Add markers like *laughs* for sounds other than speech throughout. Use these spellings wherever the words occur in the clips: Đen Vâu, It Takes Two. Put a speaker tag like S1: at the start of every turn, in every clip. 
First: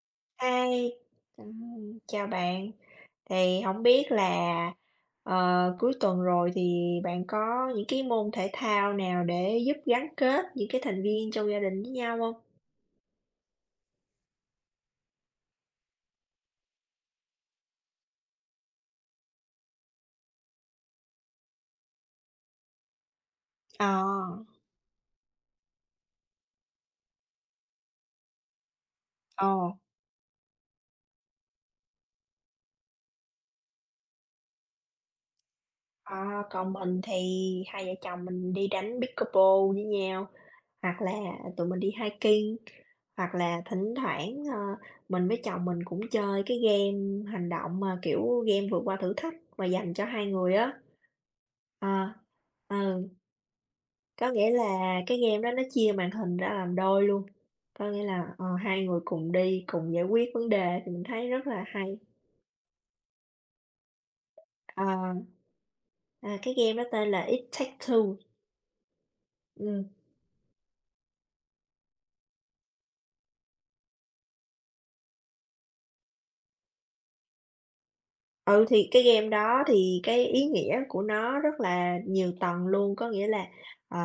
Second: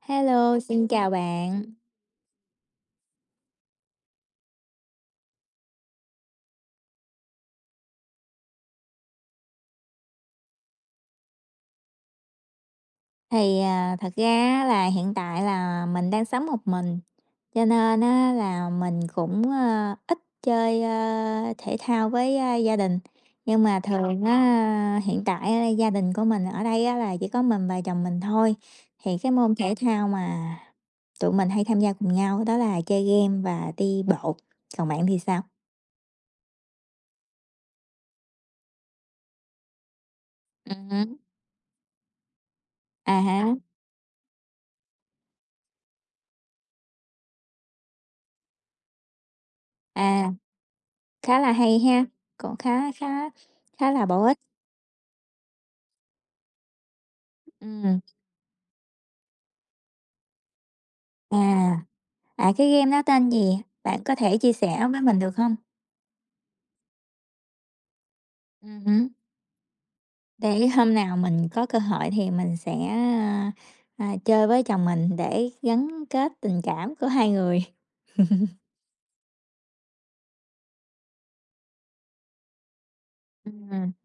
S1: Hello, xin
S2: Hi,
S1: chào bạn.
S2: chào bạn. Thì không biết là, cuối tuần rồi thì bạn có những cái môn thể thao nào để giúp gắn kết những cái thành viên trong gia đình với nhau không?
S1: Thật ra á là hiện tại là mình đang sống một mình, cho nên á là mình cũng, ít chơi, thể thao với, gia đình. Nhưng mà
S2: Ờ,
S1: thường á, hiện tại á gia đình của mình ở đây á là chỉ có mình và chồng mình thôi, thì cái môn
S2: ờ,
S1: thể thao mà tụi mình hay tham gia cùng nhau đó là chơi game và đi bộ. Còn bạn thì sao?
S2: ờ, Còn mình thì hai vợ chồng mình đi đánh pickleball với nhau. Hoặc là
S1: Ừm.
S2: tụi mình đi hiking,
S1: À
S2: hoặc
S1: há,
S2: là thỉnh thoảng, mình với chồng mình cũng chơi cái game hành động mà, kiểu, game vượt qua thử thách mà dành cho hai
S1: à,
S2: người á.
S1: khá là hay
S2: Ờ,
S1: ha, cũng
S2: ừ,
S1: khá khá khá là bổ
S2: có
S1: ích.
S2: nghĩa là cái game đó nó chia màn hình ra làm đôi luôn, có
S1: Ừm.
S2: nghĩa là, hai người cùng đi, cùng giải quyết vấn đề thì mình thấy
S1: À,
S2: rất là hay.
S1: cái game đó tên gì? Bạn có thể chia sẻ với
S2: Ờ,
S1: mình được không?
S2: à, cái game đó tên là It Takes Two,
S1: Hứm,
S2: ừm.
S1: để *laughs* hôm nào mình có cơ hội thì mình sẽ, chơi với chồng mình để gắn kết tình cảm của hai người.
S2: Ừ, thì cái game đó thì cái ý nghĩa của nó rất là nhiều tầng luôn, có nghĩa là,
S1: Ừm,
S2: ờ,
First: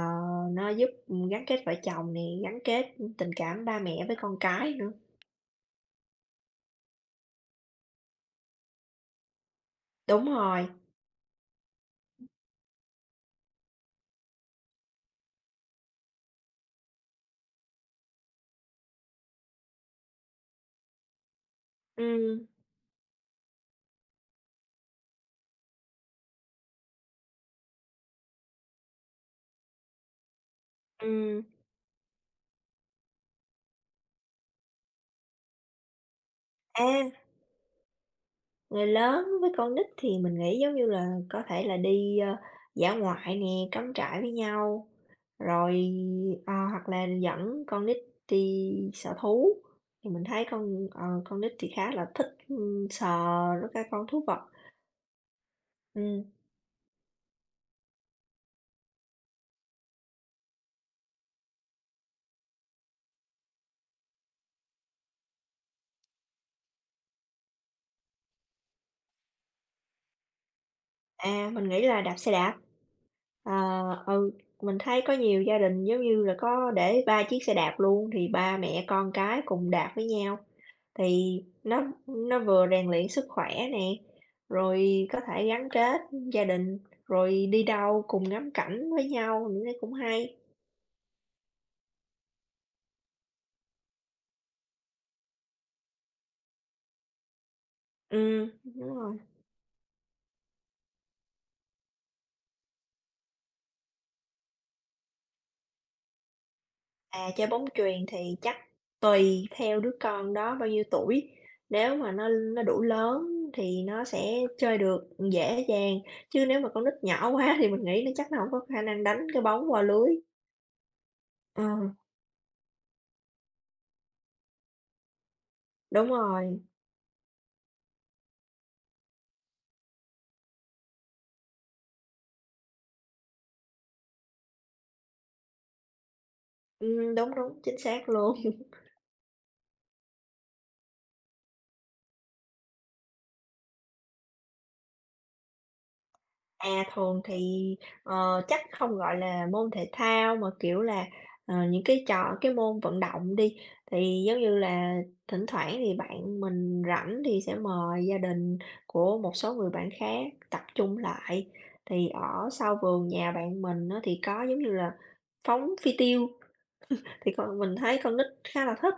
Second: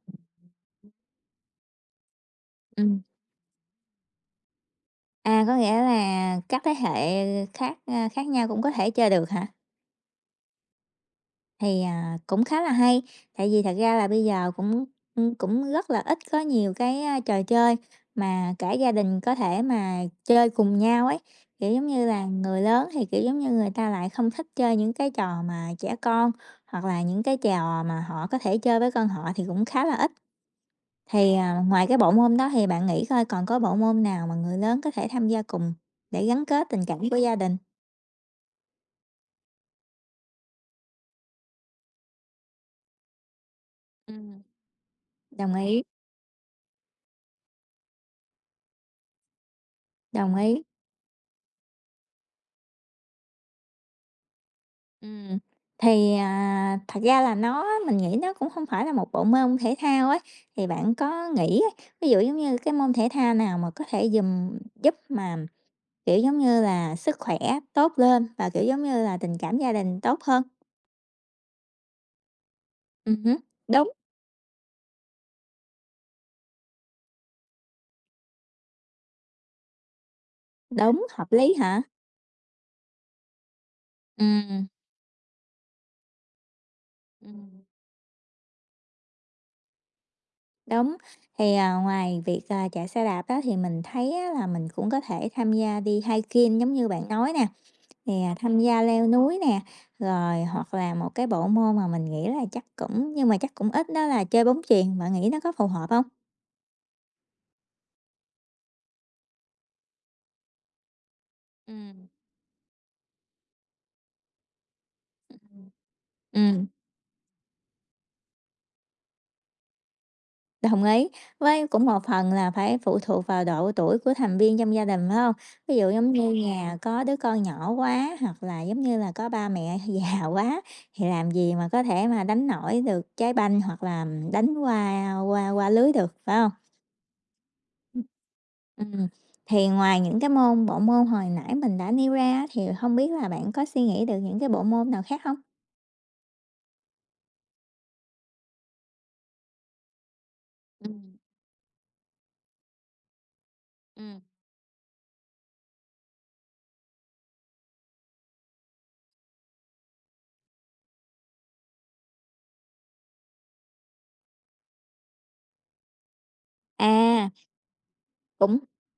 S2: nó giúp, gắn kết vợ chồng nè, gắn kết
S1: ừm,
S2: tình cảm ba mẹ với con cái nữa.
S1: có nghĩa là các thế hệ khác, khác nhau cũng có thể chơi được hả?
S2: Đúng rồi,
S1: Cũng khá là hay, tại vì thật ra là bây giờ cũng, cũng rất là ít có nhiều cái, trò chơi mà cả gia đình có thể mà chơi cùng nhau ấy. Kiểu, giống như là,
S2: ừ
S1: người lớn thì, kiểu, giống như, người ta lại không thích chơi những cái trò mà trẻ con, hoặc là những cái trò mà họ có thể chơi với con họ thì cũng khá là ít.
S2: ừ.
S1: Ngoài cái bộ môn đó thì bạn nghĩ coi còn có bộ môn nào mà người lớn có thể tham gia cùng để gắn kết tình cảm
S2: À,
S1: của *laughs* gia đình?
S2: người lớn với con nít thì mình nghĩ giống như là có thể là đi, dã ngoại nè, cắm trại với
S1: Ừm.
S2: nhau,
S1: Đồng ý,
S2: rồi, hoặc là dẫn con nít đi sở thú, thì mình
S1: đồng
S2: thấy
S1: ý.
S2: con nít thì khá là thích, ưm, sờ các cái con thú vật.
S1: Ừm,
S2: Ừm.
S1: thật ra là nó mình nghĩ nó cũng không phải là một bộ môn thể thao ấy, thì bạn có nghĩ á, ví dụ giống như cái môn thể thao nào mà có thể giùm giúp mà, kiểu, giống như là, sức khỏe tốt lên và, kiểu, giống như là, tình cảm gia đình tốt hơn?
S2: À, mình nghĩ là đạp xe đạp.
S1: Hứm,
S2: Ờ,
S1: đúng,
S2: ừ, mình thấy có nhiều gia đình giống như là có để 3 chiếc xe đạp luôn, thì ba mẹ con cái cùng đạp với nhau,
S1: đúng, hợp
S2: thì
S1: lý hả?
S2: nó vừa rèn luyện sức khỏe nè,
S1: Ừm,
S2: rồi có thể gắn kết gia đình, rồi
S1: ừm,
S2: đi đâu cùng ngắm cảnh với nhau, mình thấy cũng hay.
S1: đúng. Ngoài việc, chạy xe đạp đó thì mình thấy á là mình cũng có thể tham gia đi hiking giống như bạn nói nè. Nè,
S2: Ừ,
S1: tham gia
S2: đúng
S1: leo
S2: rồi.
S1: núi nè, rồi hoặc là một cái bộ môn mà mình nghĩ là chắc cũng nhưng mà chắc cũng ít đó là chơi bóng chuyền, bạn nghĩ nó có phù hợp không?
S2: À, chơi bóng chuyền thì chắc tùy theo đứa con đó bao nhiêu tuổi. Nếu
S1: Ừm.
S2: mà nó đủ lớn thì nó sẽ chơi được dễ dàng, chứ nếu
S1: Ừm,
S2: mà con nít nhỏ quá thì mình nghĩ nó chắc nó không có khả năng đánh cái bóng qua lưới.
S1: đồng ý,
S2: Ờ,
S1: với cũng một phần là phải phụ thuộc vào độ tuổi của thành viên trong gia đình, phải không? Ví dụ
S2: đúng
S1: giống như
S2: rồi,
S1: nhà có đứa con nhỏ quá hoặc là, giống như là, có ba mẹ *laughs* già quá thì làm gì mà có thể mà đánh nổi được trái banh hoặc là đánh qua qua qua lưới được, phải không?
S2: đúng, đúng, chính xác luôn.
S1: Ừm, thì ngoài những cái môn bộ môn hồi nãy mình đã nêu ra á, thì không biết là bạn có suy nghĩ được những cái bộ môn nào khác không?
S2: À, thường thì, chắc không gọi là môn thể thao mà, kiểu là,
S1: Ừm,
S2: những cái môn vận động đi,
S1: ừm.
S2: thì giống như là thỉnh thoảng thì bạn mình rảnh thì sẽ mời gia đình của một số người bạn khác tập trung lại. Thì ở sau vườn nhà bạn mình nó thì có giống như là phóng phi tiêu,
S1: À,
S2: thì mình thấy con nít
S1: cũng
S2: khá là thích.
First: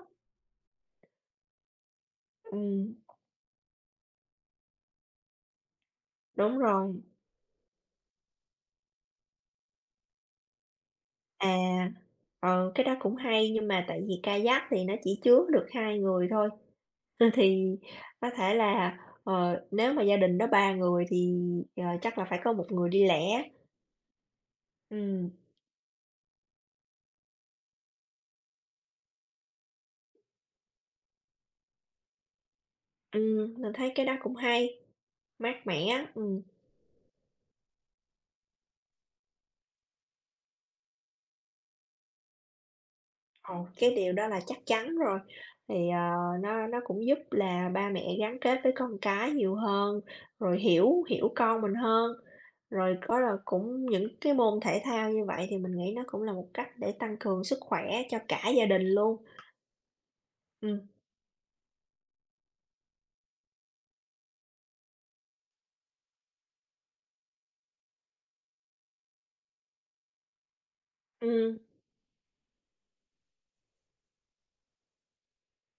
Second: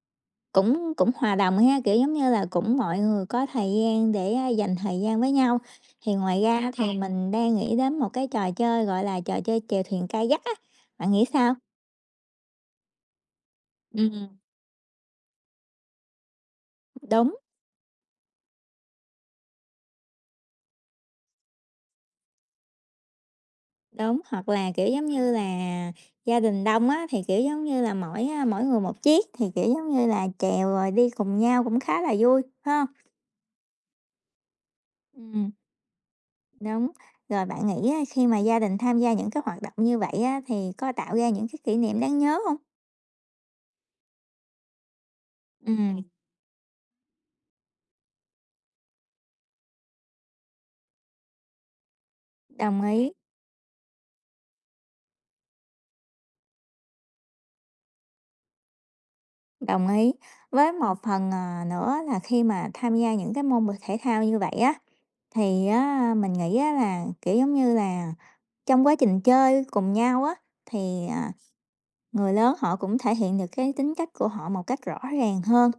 S1: cũng cũng hòa đồng ha, kiểu, giống như là, cũng
S2: Ừm,
S1: mọi người có thời gian để, dành thời gian với nhau. Thì ngoài
S2: đúng
S1: ra á thì
S2: rồi.
S1: rồi. Mình đang nghĩ đến một cái trò chơi, gọi là, trò chơi chèo thuyền kayak á, bạn nghĩ sao?
S2: À, cái đó cũng hay nhưng mà tại vì
S1: Ừm.
S2: kayak thì nó chỉ chứa được 2 người thôi. *laughs*
S1: Đúng.
S2: Thì có thể là, nếu mà gia đình đó 3 người thì, chắc là phải có một người đi lẻ.
S1: Đúng, hoặc là, kiểu, giống như
S2: Ừm,
S1: là, gia đình đông á, thì, kiểu, giống như là, mỗi người một chiếc thì, kiểu, giống như là, chèo rồi đi cùng nhau cũng khá là vui, phải không?
S2: mình thấy cái đó cũng hay,
S1: Ừm.
S2: mát mẻ, ừm.
S1: Đúng. Rồi bạn nghĩ á, khi mà gia đình tham gia những cái hoạt động như vậy á, thì có tạo ra những cái kỷ niệm đáng nhớ không?
S2: Ồ, cái điều đó là chắc chắn rồi. Thì,
S1: Ừm,
S2: nó cũng giúp là ba mẹ gắn kết với con cái nhiều hơn, rồi hiểu hiểu con mình hơn.
S1: đồng
S2: Rồi
S1: ý,
S2: có là cũng những cái môn thể thao như vậy thì mình nghĩ nó cũng là một cách để tăng cường sức khỏe cho cả gia đình luôn.
S1: đồng ý. Với
S2: Ừm,
S1: một phần, nữa là khi mà tham gia những cái môn thể thao như vậy á, thì á, mình nghĩ á là, kiểu, giống như là, trong quá trình chơi cùng nhau á, thì, à
S2: ừm,
S1: Người lớn họ cũng thể hiện được cái tính cách của họ một cách rõ ràng hơn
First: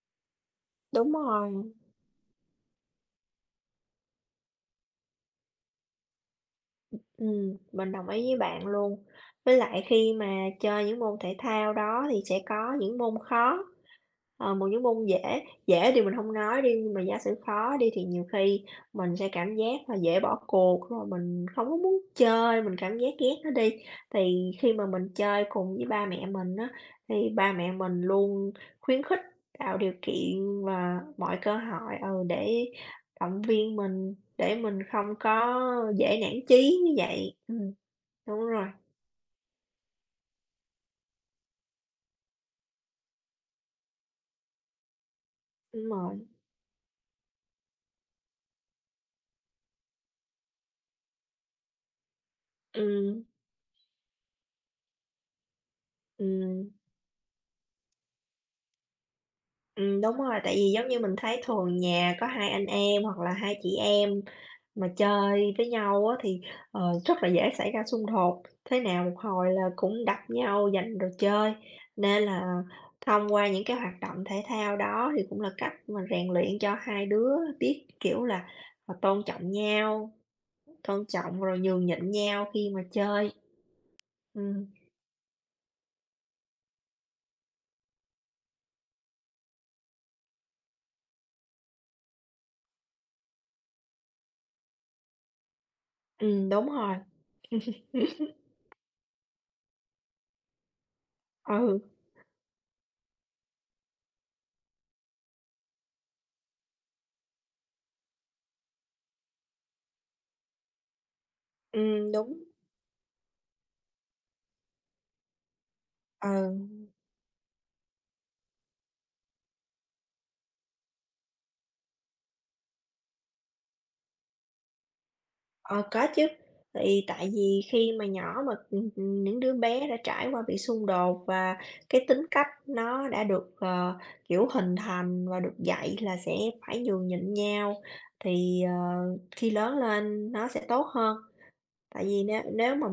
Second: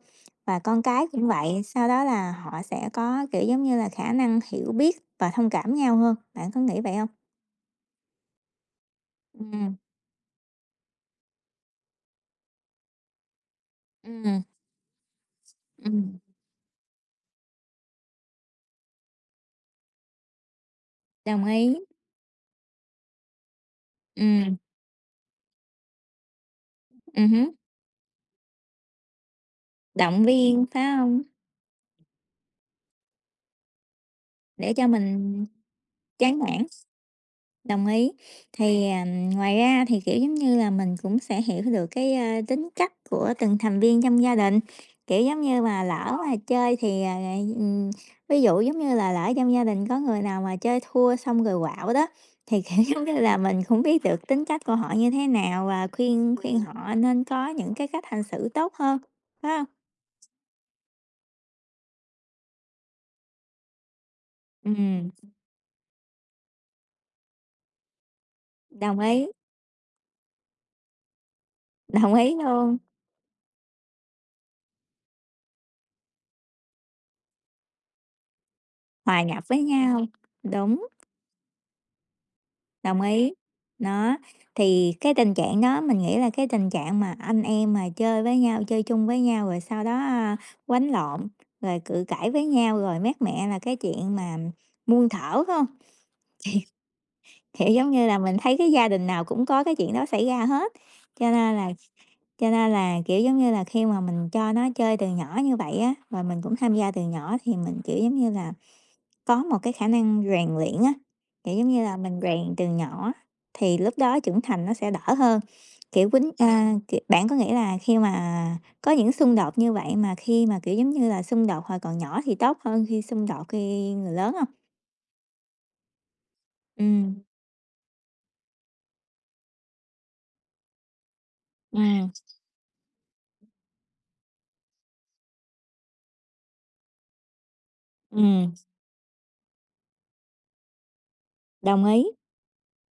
S1: và con cái
S2: đúng
S1: cũng vậy,
S2: rồi.
S1: sau đó là họ sẽ có, kiểu, giống như là, khả năng hiểu biết và thông cảm nhau hơn. Bạn có nghĩ vậy không?
S2: Mình đồng ý với bạn luôn. Với
S1: Ừm,
S2: lại khi mà chơi những môn thể thao đó thì sẽ có những môn khó,
S1: ừm,
S2: Một những môn dễ, dễ thì mình
S1: ừm,
S2: không nói đi, nhưng mà giả sử khó đi thì nhiều khi mình sẽ cảm giác là dễ bỏ cuộc, rồi
S1: đồng
S2: mình không
S1: ý.
S2: có muốn chơi, mình cảm giác ghét nó đi. Thì
S1: Ừm,
S2: khi mà mình chơi cùng với ba mẹ mình á, thì
S1: hứm,
S2: ba mẹ mình luôn khuyến khích, tạo điều
S1: động
S2: kiện
S1: viên, phải
S2: và
S1: không?
S2: mọi cơ hội, ừ, để động viên mình, để
S1: Để
S2: mình
S1: cho
S2: không
S1: mình
S2: có dễ nản
S1: chán nản.
S2: chí như vậy.
S1: Đồng ý.
S2: Đúng rồi,
S1: Thì, à, ngoài ra thì, kiểu, giống như là, mình cũng sẽ hiểu được cái, tính cách của từng thành viên trong gia đình. Kiểu, giống như mà
S2: đúng
S1: lỡ
S2: rồi,
S1: mà chơi thì, ví dụ, giống như là, lỡ trong gia đình có người nào mà chơi thua xong rồi quạo đó, thì, kiểu, *laughs* giống như
S2: ừm,
S1: là, mình cũng biết được tính cách của họ như thế nào và khuyên khuyên
S2: ừm.
S1: họ nên có những cái cách hành xử tốt hơn, phải không?
S2: Đúng rồi, tại vì giống như mình thấy thường nhà có hai anh em hoặc là hai chị em mà
S1: Ừm,
S2: chơi với nhau á, thì, rất là dễ xảy ra xung đột, thế
S1: đồng
S2: nào một
S1: ý,
S2: hồi là cũng đập nhau giành đồ chơi.
S1: đồng
S2: Nên
S1: ý
S2: là
S1: luôn,
S2: thông qua những cái hoạt động thể thao đó thì cũng là cách mà rèn luyện cho hai đứa biết, kiểu là,
S1: hòa
S2: tôn
S1: nhập
S2: trọng
S1: với nhau,
S2: nhau,
S1: đúng.
S2: tôn trọng rồi nhường nhịn nhau khi mà
S1: Đồng
S2: chơi.
S1: ý. Đó,
S2: Ừm,
S1: thì cái tình trạng đó mình nghĩ là cái tình trạng mà anh em mà chơi với nhau, chơi chung với nhau rồi sau đó, quánh lộn, rồi cự cãi với nhau rồi mát mẹ là cái chuyện mà muôn thuở, phải hông? *laughs*
S2: đúng rồi.
S1: Kiểu, giống như là, mình
S2: *laughs*
S1: thấy cái gia đình nào cũng có cái chuyện đó xảy ra hết, cho nên là
S2: Ừ,
S1: cho nên là, kiểu, giống như là, khi mà mình cho nó chơi từ nhỏ như vậy á, rồi mình cũng tham gia từ nhỏ thì mình, kiểu, giống như là có một cái khả năng rèn luyện á, kiểu, giống như là,
S2: ừm,
S1: mình
S2: đúng,
S1: rèn từ nhỏ thì lúc đó trưởng thành nó sẽ đỡ hơn. Kiểu, quýnh a,
S2: ừ.
S1: kiểu, bạn có nghĩ là khi mà có những xung đột như vậy mà khi mà, kiểu, giống như là, xung đột hồi còn nhỏ thì tốt hơn khi xung đột khi người lớn không?
S2: Ờ, có chứ.
S1: Ừ,
S2: Thì tại vì khi mà nhỏ mà, những đứa bé đã trải qua bị xung đột và cái
S1: ừ,
S2: tính cách nó đã được, kiểu, hình thành và được dạy là sẽ phải nhường nhịn nhau,
S1: ừm,
S2: thì, khi lớn lên nó sẽ tốt hơn.
S1: đồng
S2: Tại
S1: ý.
S2: vì nếu nếu mà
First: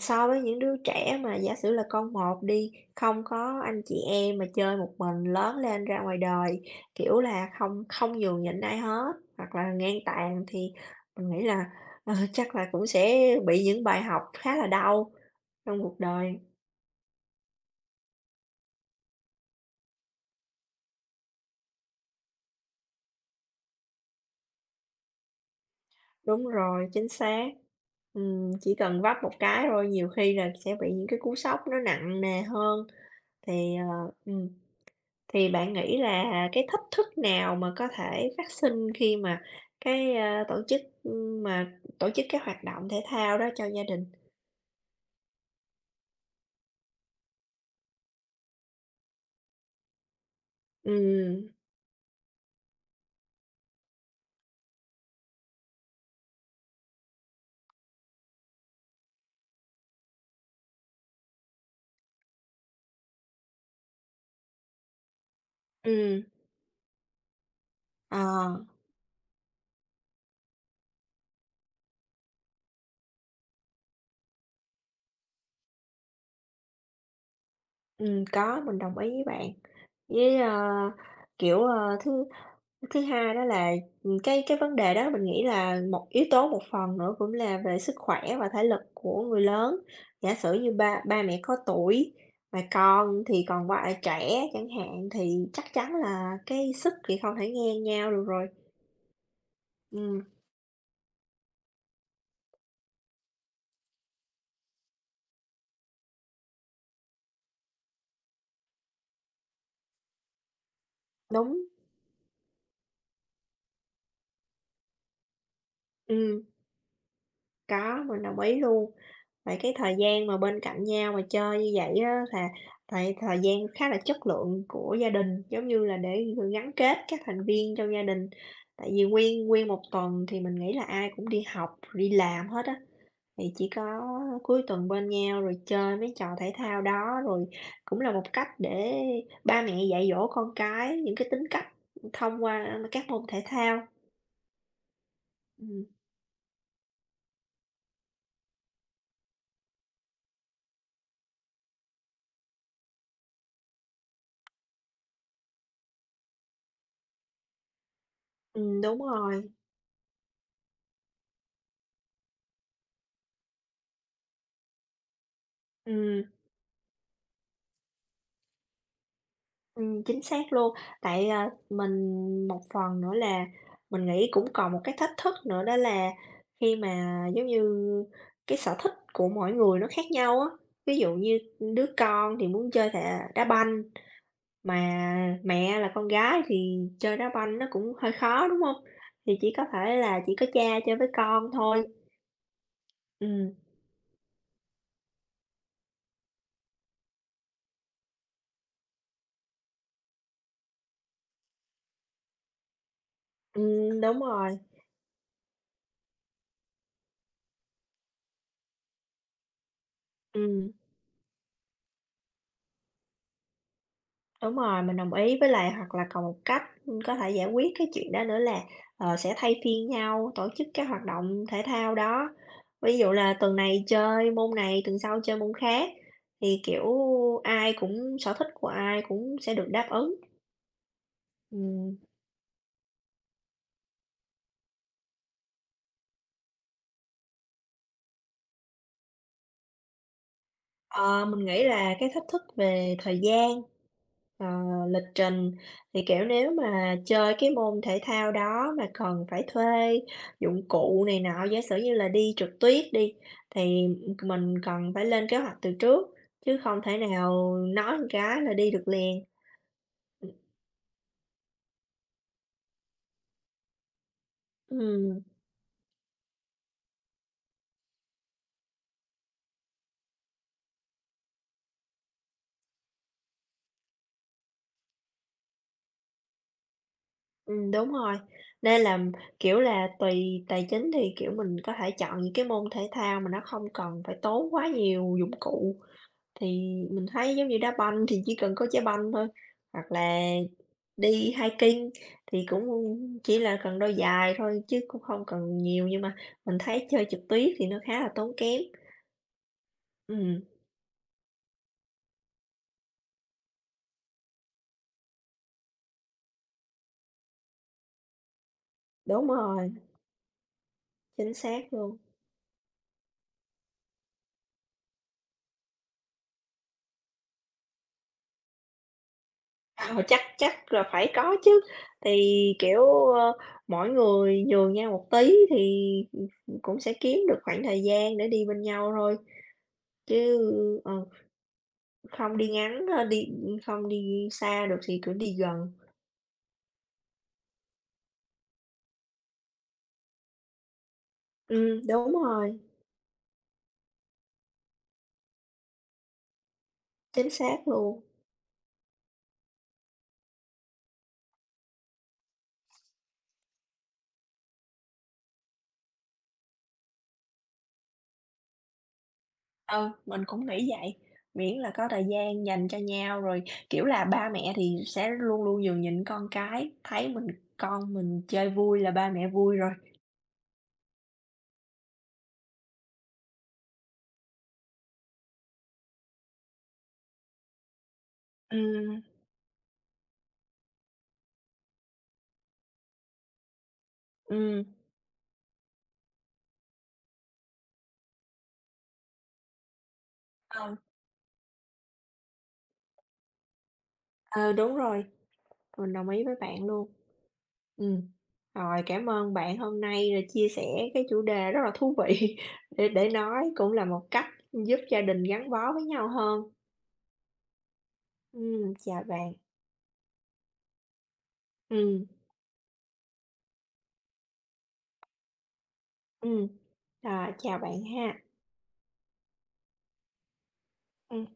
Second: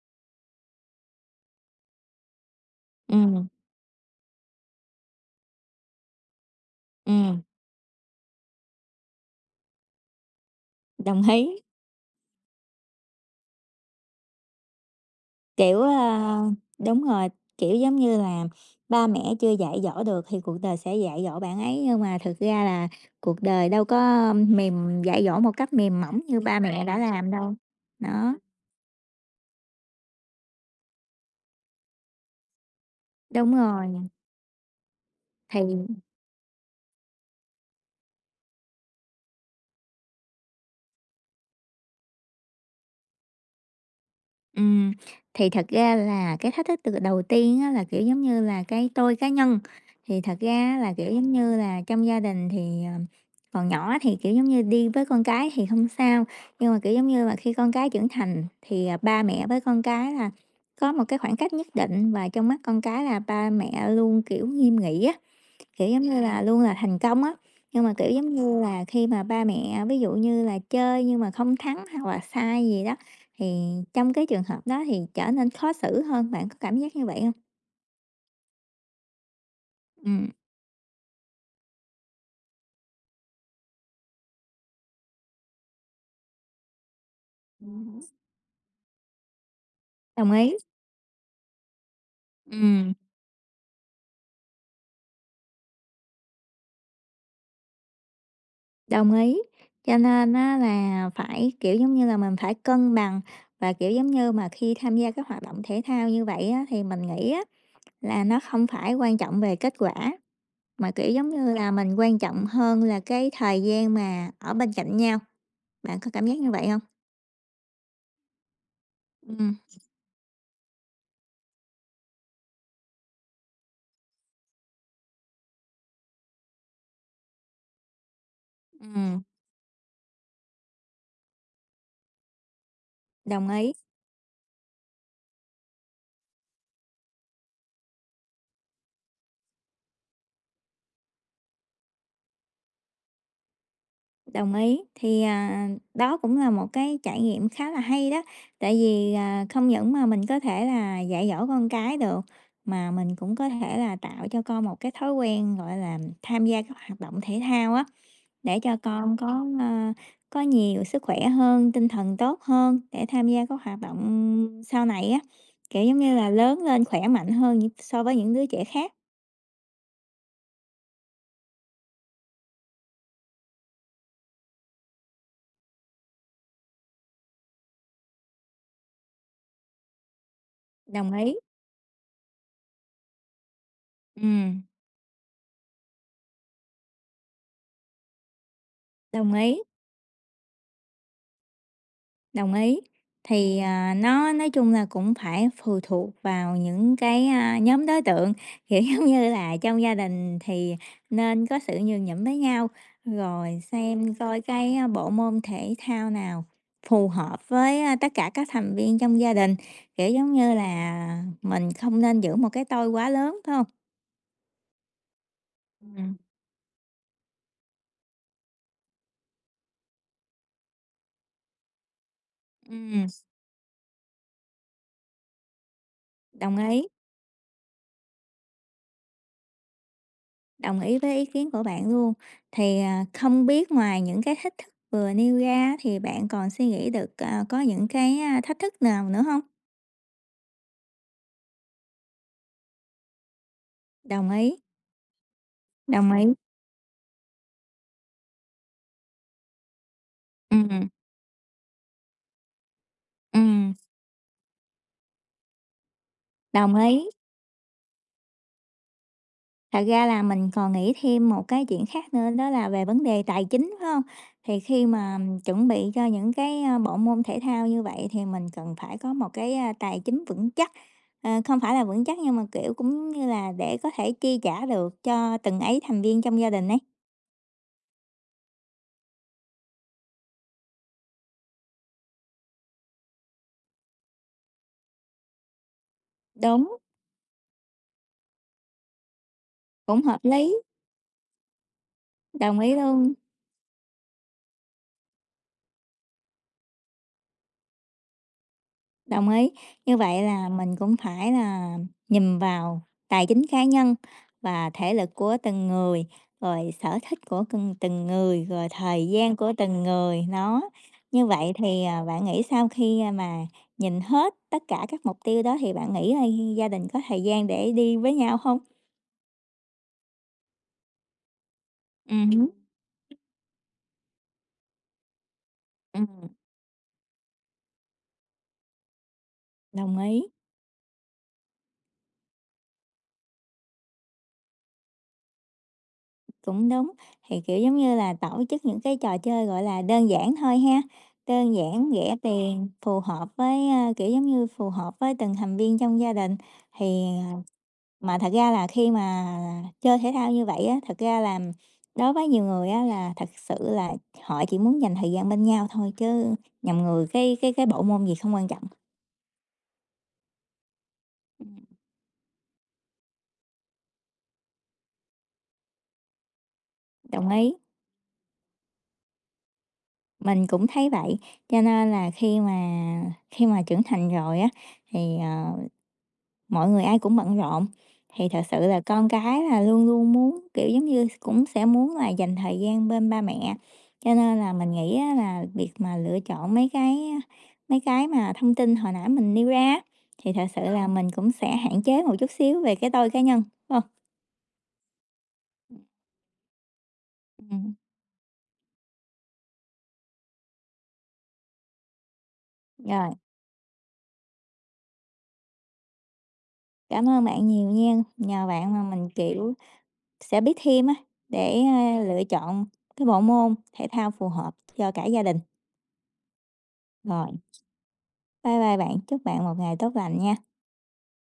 S2: so với những đứa trẻ mà giả sử là con một đi, không
S1: Ừ,
S2: có anh chị em mà chơi một mình lớn lên ra ngoài đời, kiểu
S1: ừm,
S2: là, không không nhường nhịn ai hết, hoặc là ngang tàn thì
S1: đồng
S2: mình nghĩ
S1: ý.
S2: là, chắc là cũng sẽ bị những bài học khá là đau
S1: Kiểu,
S2: trong cuộc
S1: a
S2: đời.
S1: đúng rồi, kiểu, giống như là ba mẹ chưa dạy dỗ được thì cuộc đời sẽ dạy dỗ bạn ấy, nhưng mà thực ra là cuộc đời đâu có mềm dạy dỗ một cách mềm mỏng như
S2: Đúng
S1: ba mẹ
S2: rồi,
S1: đã
S2: chính
S1: làm
S2: xác.
S1: đâu. Đó,
S2: Chỉ cần vấp một cái thôi, nhiều khi là sẽ bị những cái cú sốc nó nặng nề hơn
S1: đúng
S2: thì,
S1: rồi,
S2: Thì
S1: thì
S2: bạn nghĩ là cái thách thức nào mà có thể phát sinh khi mà cái, a, tổ chức, mà tổ chức cái hoạt động thể thao đó cho gia đình?
S1: Ừm, thì thật ra là cái thách thức từ đầu tiên á, là, kiểu, giống như là, cái tôi cá nhân. Thì thật ra là, kiểu, giống
S2: Ừm,
S1: như là, trong gia đình thì, còn nhỏ thì, kiểu, giống như, đi với con cái thì không sao, nhưng mà, kiểu, giống như là, khi con cái trưởng thành thì, ba mẹ với con cái là có một cái khoảng cách nhất định và trong mắt con cái là ba mẹ luôn, kiểu, nghiêm nghị á. Kiểu, giống như
S2: ừm,
S1: là, luôn là thành công á, nhưng mà, kiểu, giống
S2: ờ,
S1: như là, khi mà ba mẹ ví dụ như là chơi nhưng mà không thắng hoặc là sai gì đó, thì trong cái trường hợp đó thì trở nên khó xử hơn, bạn có cảm giác như vậy không?
S2: có, mình đồng ý với bạn.
S1: Ừm,
S2: Với, ờ, kiểu, ờ, thứ Thứ hai đó là, cái vấn đề đó mình nghĩ là một yếu tố một phần nữa cũng là về sức khỏe và thể lực của người lớn.
S1: đồng
S2: Giả sử
S1: ý,
S2: như ba ba mẹ có tuổi mà
S1: ừm,
S2: con thì còn quá trẻ chẳng hạn, thì chắc chắn là cái sức thì không thể ngang nhau được rồi.
S1: đồng ý. Cho
S2: Ừm,
S1: nên á là phải, kiểu, giống như là, mình phải cân bằng và, kiểu, giống như mà khi tham gia các hoạt động thể thao như vậy á, thì mình nghĩ á là nó không phải quan trọng về kết quả, mà, kiểu, giống như
S2: đúng,
S1: là, mình quan trọng hơn là cái thời gian mà ở bên cạnh nhau. Bạn có cảm giác
S2: ừm,
S1: như vậy không?
S2: có, mình đồng ý luôn.
S1: Ừm,
S2: Vậy cái thời gian mà bên cạnh nhau mà chơi như vậy á là tại thời gian khá là chất lượng của gia đình, giống như là, để gắn kết các thành viên trong gia đình. Tại vì
S1: ừm,
S2: nguyên nguyên một tuần thì mình nghĩ là ai cũng đi học, đi làm hết á,
S1: đồng
S2: thì chỉ
S1: ý,
S2: có cuối tuần bên nhau rồi chơi mấy trò thể thao đó, rồi cũng là một cách để ba mẹ dạy dỗ con cái những cái tính cách thông qua các môn thể thao.
S1: đồng ý.
S2: Ừm,
S1: Đó cũng là một cái trải nghiệm khá là hay đó, tại vì, không những mà mình có thể là dạy dỗ con cái được, mà mình cũng có thể là tạo cho con một cái thói quen, gọi là, tham gia các hoạt động thể thao á, để cho
S2: ừm, đúng
S1: con
S2: rồi,
S1: có, có nhiều sức khỏe hơn, tinh thần tốt hơn để tham gia các hoạt động sau này á, kiểu, giống như
S2: ừm.
S1: là lớn lên khỏe mạnh hơn so với những đứa trẻ khác.
S2: Chính xác luôn. Tại, à, mình một phần nữa là mình nghĩ cũng còn một cái thách thức nữa đó là khi mà, giống như, cái sở thích của mỗi người nó khác nhau á. Ví
S1: Đồng
S2: dụ
S1: ý,
S2: như đứa con thì muốn chơi thà đá banh,
S1: ừm,
S2: mà mẹ là con gái thì chơi đá banh nó cũng hơi khó, đúng không?
S1: đồng
S2: Thì chỉ
S1: ý.
S2: có thể là chỉ có cha chơi với con thôi.
S1: Đồng ý.
S2: Ừm,
S1: Nó nói chung là cũng phải phụ thuộc vào những cái, nhóm đối tượng, *laughs* kiểu, giống như là, trong gia đình thì nên có sự nhường nhịn với nhau, rồi
S2: ừm,
S1: xem
S2: đúng
S1: coi
S2: rồi,
S1: cái, bộ môn thể thao nào phù hợp với, tất cả các thành viên trong gia đình, kiểu, giống như
S2: ừm.
S1: là, mình không nên giữ một cái tôi quá lớn, phải không?
S2: Đúng rồi, mình đồng ý, với lại hoặc là
S1: Ừm.
S2: còn một cách, có thể giải quyết cái chuyện đó nữa là, sẽ thay phiên nhau tổ chức cái hoạt động thể thao đó. Ví
S1: Ừm,
S2: dụ là tuần này chơi môn này, tuần sau chơi môn khác, thì,
S1: đồng ý.
S2: kiểu, ai cũng sở thích của ai cũng sẽ được đáp ứng.
S1: Đồng ý với ý kiến của bạn
S2: Ừm.
S1: luôn. Không biết ngoài những cái thách thức vừa nêu ra thì bạn còn suy nghĩ được, có những cái, thách thức nào nữa không?
S2: Ờ, mình nghĩ là cái thách thức về thời gian,
S1: Đồng
S2: ờ,
S1: ý,
S2: lịch trình thì,
S1: đồng ý.
S2: kiểu, nếu mà chơi cái môn thể thao đó mà cần phải thuê dụng
S1: Ừm,
S2: cụ này nọ, giả sử như là đi trượt tuyết đi,
S1: ừm,
S2: thì, mình cần phải lên kế hoạch từ trước, chứ
S1: đồng
S2: không thể
S1: ý.
S2: nào nói một cái là đi được liền.
S1: Thật ra là mình còn nghĩ thêm một cái chuyện khác nữa đó là về vấn đề tài chính, phải hông? Thì
S2: Ừm,
S1: khi mà
S2: ừm,
S1: chuẩn bị cho những cái, bộ môn thể thao như vậy thì mình cần phải có một cái, tài chính vững chắc, không phải là vững chắc nhưng mà, kiểu, cũng như là để có thể chi trả được cho từng ấy thành viên trong gia đình ấy.
S2: đúng rồi, nên là, kiểu là, tùy tài chính thì, kiểu, mình có thể chọn những cái môn thể thao mà nó không cần phải tốn quá nhiều dụng cụ. Thì
S1: Đúng,
S2: mình thấy giống như đá banh thì chỉ cần có trái banh thôi, hoặc
S1: cũng hợp
S2: là
S1: lý,
S2: đi hiking thì
S1: đồng
S2: cũng
S1: ý luôn.
S2: chỉ là cần đôi giày thôi chứ cũng không cần nhiều, nhưng mà mình thấy chơi trượt tuyết thì nó khá là tốn kém.
S1: Đồng ý. Như vậy
S2: Ừm,
S1: là mình cũng phải là nhìn vào tài chính cá nhân và thể lực của từng người, rồi sở thích của từng từng người, rồi thời
S2: đúng
S1: gian của
S2: rồi,
S1: từng người nó. Như
S2: chính
S1: vậy
S2: xác
S1: thì
S2: luôn.
S1: bạn nghĩ sau khi mà nhìn hết tất cả các mục tiêu đó thì bạn nghĩ là gia đình có thời gian để đi với nhau không?
S2: *laughs* Ờ, chắc chắc là phải có chứ, thì,
S1: Ừ. Hứ,
S2: kiểu, ơ, mỗi người nhường nhau một tí thì,
S1: ừ,
S2: cũng sẽ kiếm được khoảng thời gian để đi bên nhau thôi,
S1: đồng ý.
S2: chứ, ờ, không đi ngắn, ơ, đi không đi xa được thì cứ đi gần.
S1: Cũng đúng, thì, kiểu, giống như là, tổ chức những cái trò chơi, gọi là, đơn giản thôi ha, đơn
S2: Ừm,
S1: giản,
S2: đúng
S1: rẻ
S2: rồi,
S1: tiền, phù hợp với, kiểu, giống như, phù hợp với từng thành viên trong gia đình. Thì,
S2: chính
S1: à,
S2: xác luôn.
S1: mà thật ra là khi mà chơi thể thao như vậy á, thật ra là đối với nhiều người á là thật sự là họ chỉ muốn dành thời gian bên nhau thôi chứ nhầm người cái bộ môn gì không quan trọng.
S2: Ừ, mình cũng nghĩ vậy,
S1: Ừm.
S2: miễn là có thời gian dành cho nhau rồi, kiểu là, ba mẹ thì sẽ luôn luôn nhường nhịn con cái, thấy
S1: Đồng ý,
S2: con mình chơi vui là ba mẹ vui rồi.
S1: mình cũng thấy vậy, cho nên là khi mà trưởng thành rồi á thì, mọi người ai cũng bận rộn thì thật sự là
S2: Ừm.
S1: con cái là luôn luôn muốn kiểu giống như cũng sẽ muốn là dành thời gian bên ba mẹ cho nên là
S2: Ừm,
S1: mình nghĩ á là việc mà lựa chọn mấy cái mà thông tin hồi nãy mình nêu ra á, thì thật sự
S2: ừ,
S1: là mình cũng sẽ hạn chế một chút xíu về cái tôi cá nhân đúng không
S2: Ờ, đúng rồi, mình đồng ý với bạn luôn.
S1: ừ.
S2: Ừm. Rồi, cảm ơn bạn hôm nay rồi chia sẻ cái chủ đề rất là thú vị *laughs* để
S1: Rồi
S2: nói, cũng là một cách giúp gia đình gắn bó với nhau hơn.
S1: cảm ơn bạn nhiều nha nhờ bạn mà
S2: Chào
S1: mình
S2: bạn.
S1: kiểu sẽ biết thêm á để
S2: Ừm,
S1: lựa chọn cái bộ môn thể thao phù hợp cho cả gia đình
S2: ừm. À,
S1: rồi
S2: chào bạn ha.
S1: bye bye bạn chúc bạn một ngày tốt lành nha
S2: Ừm,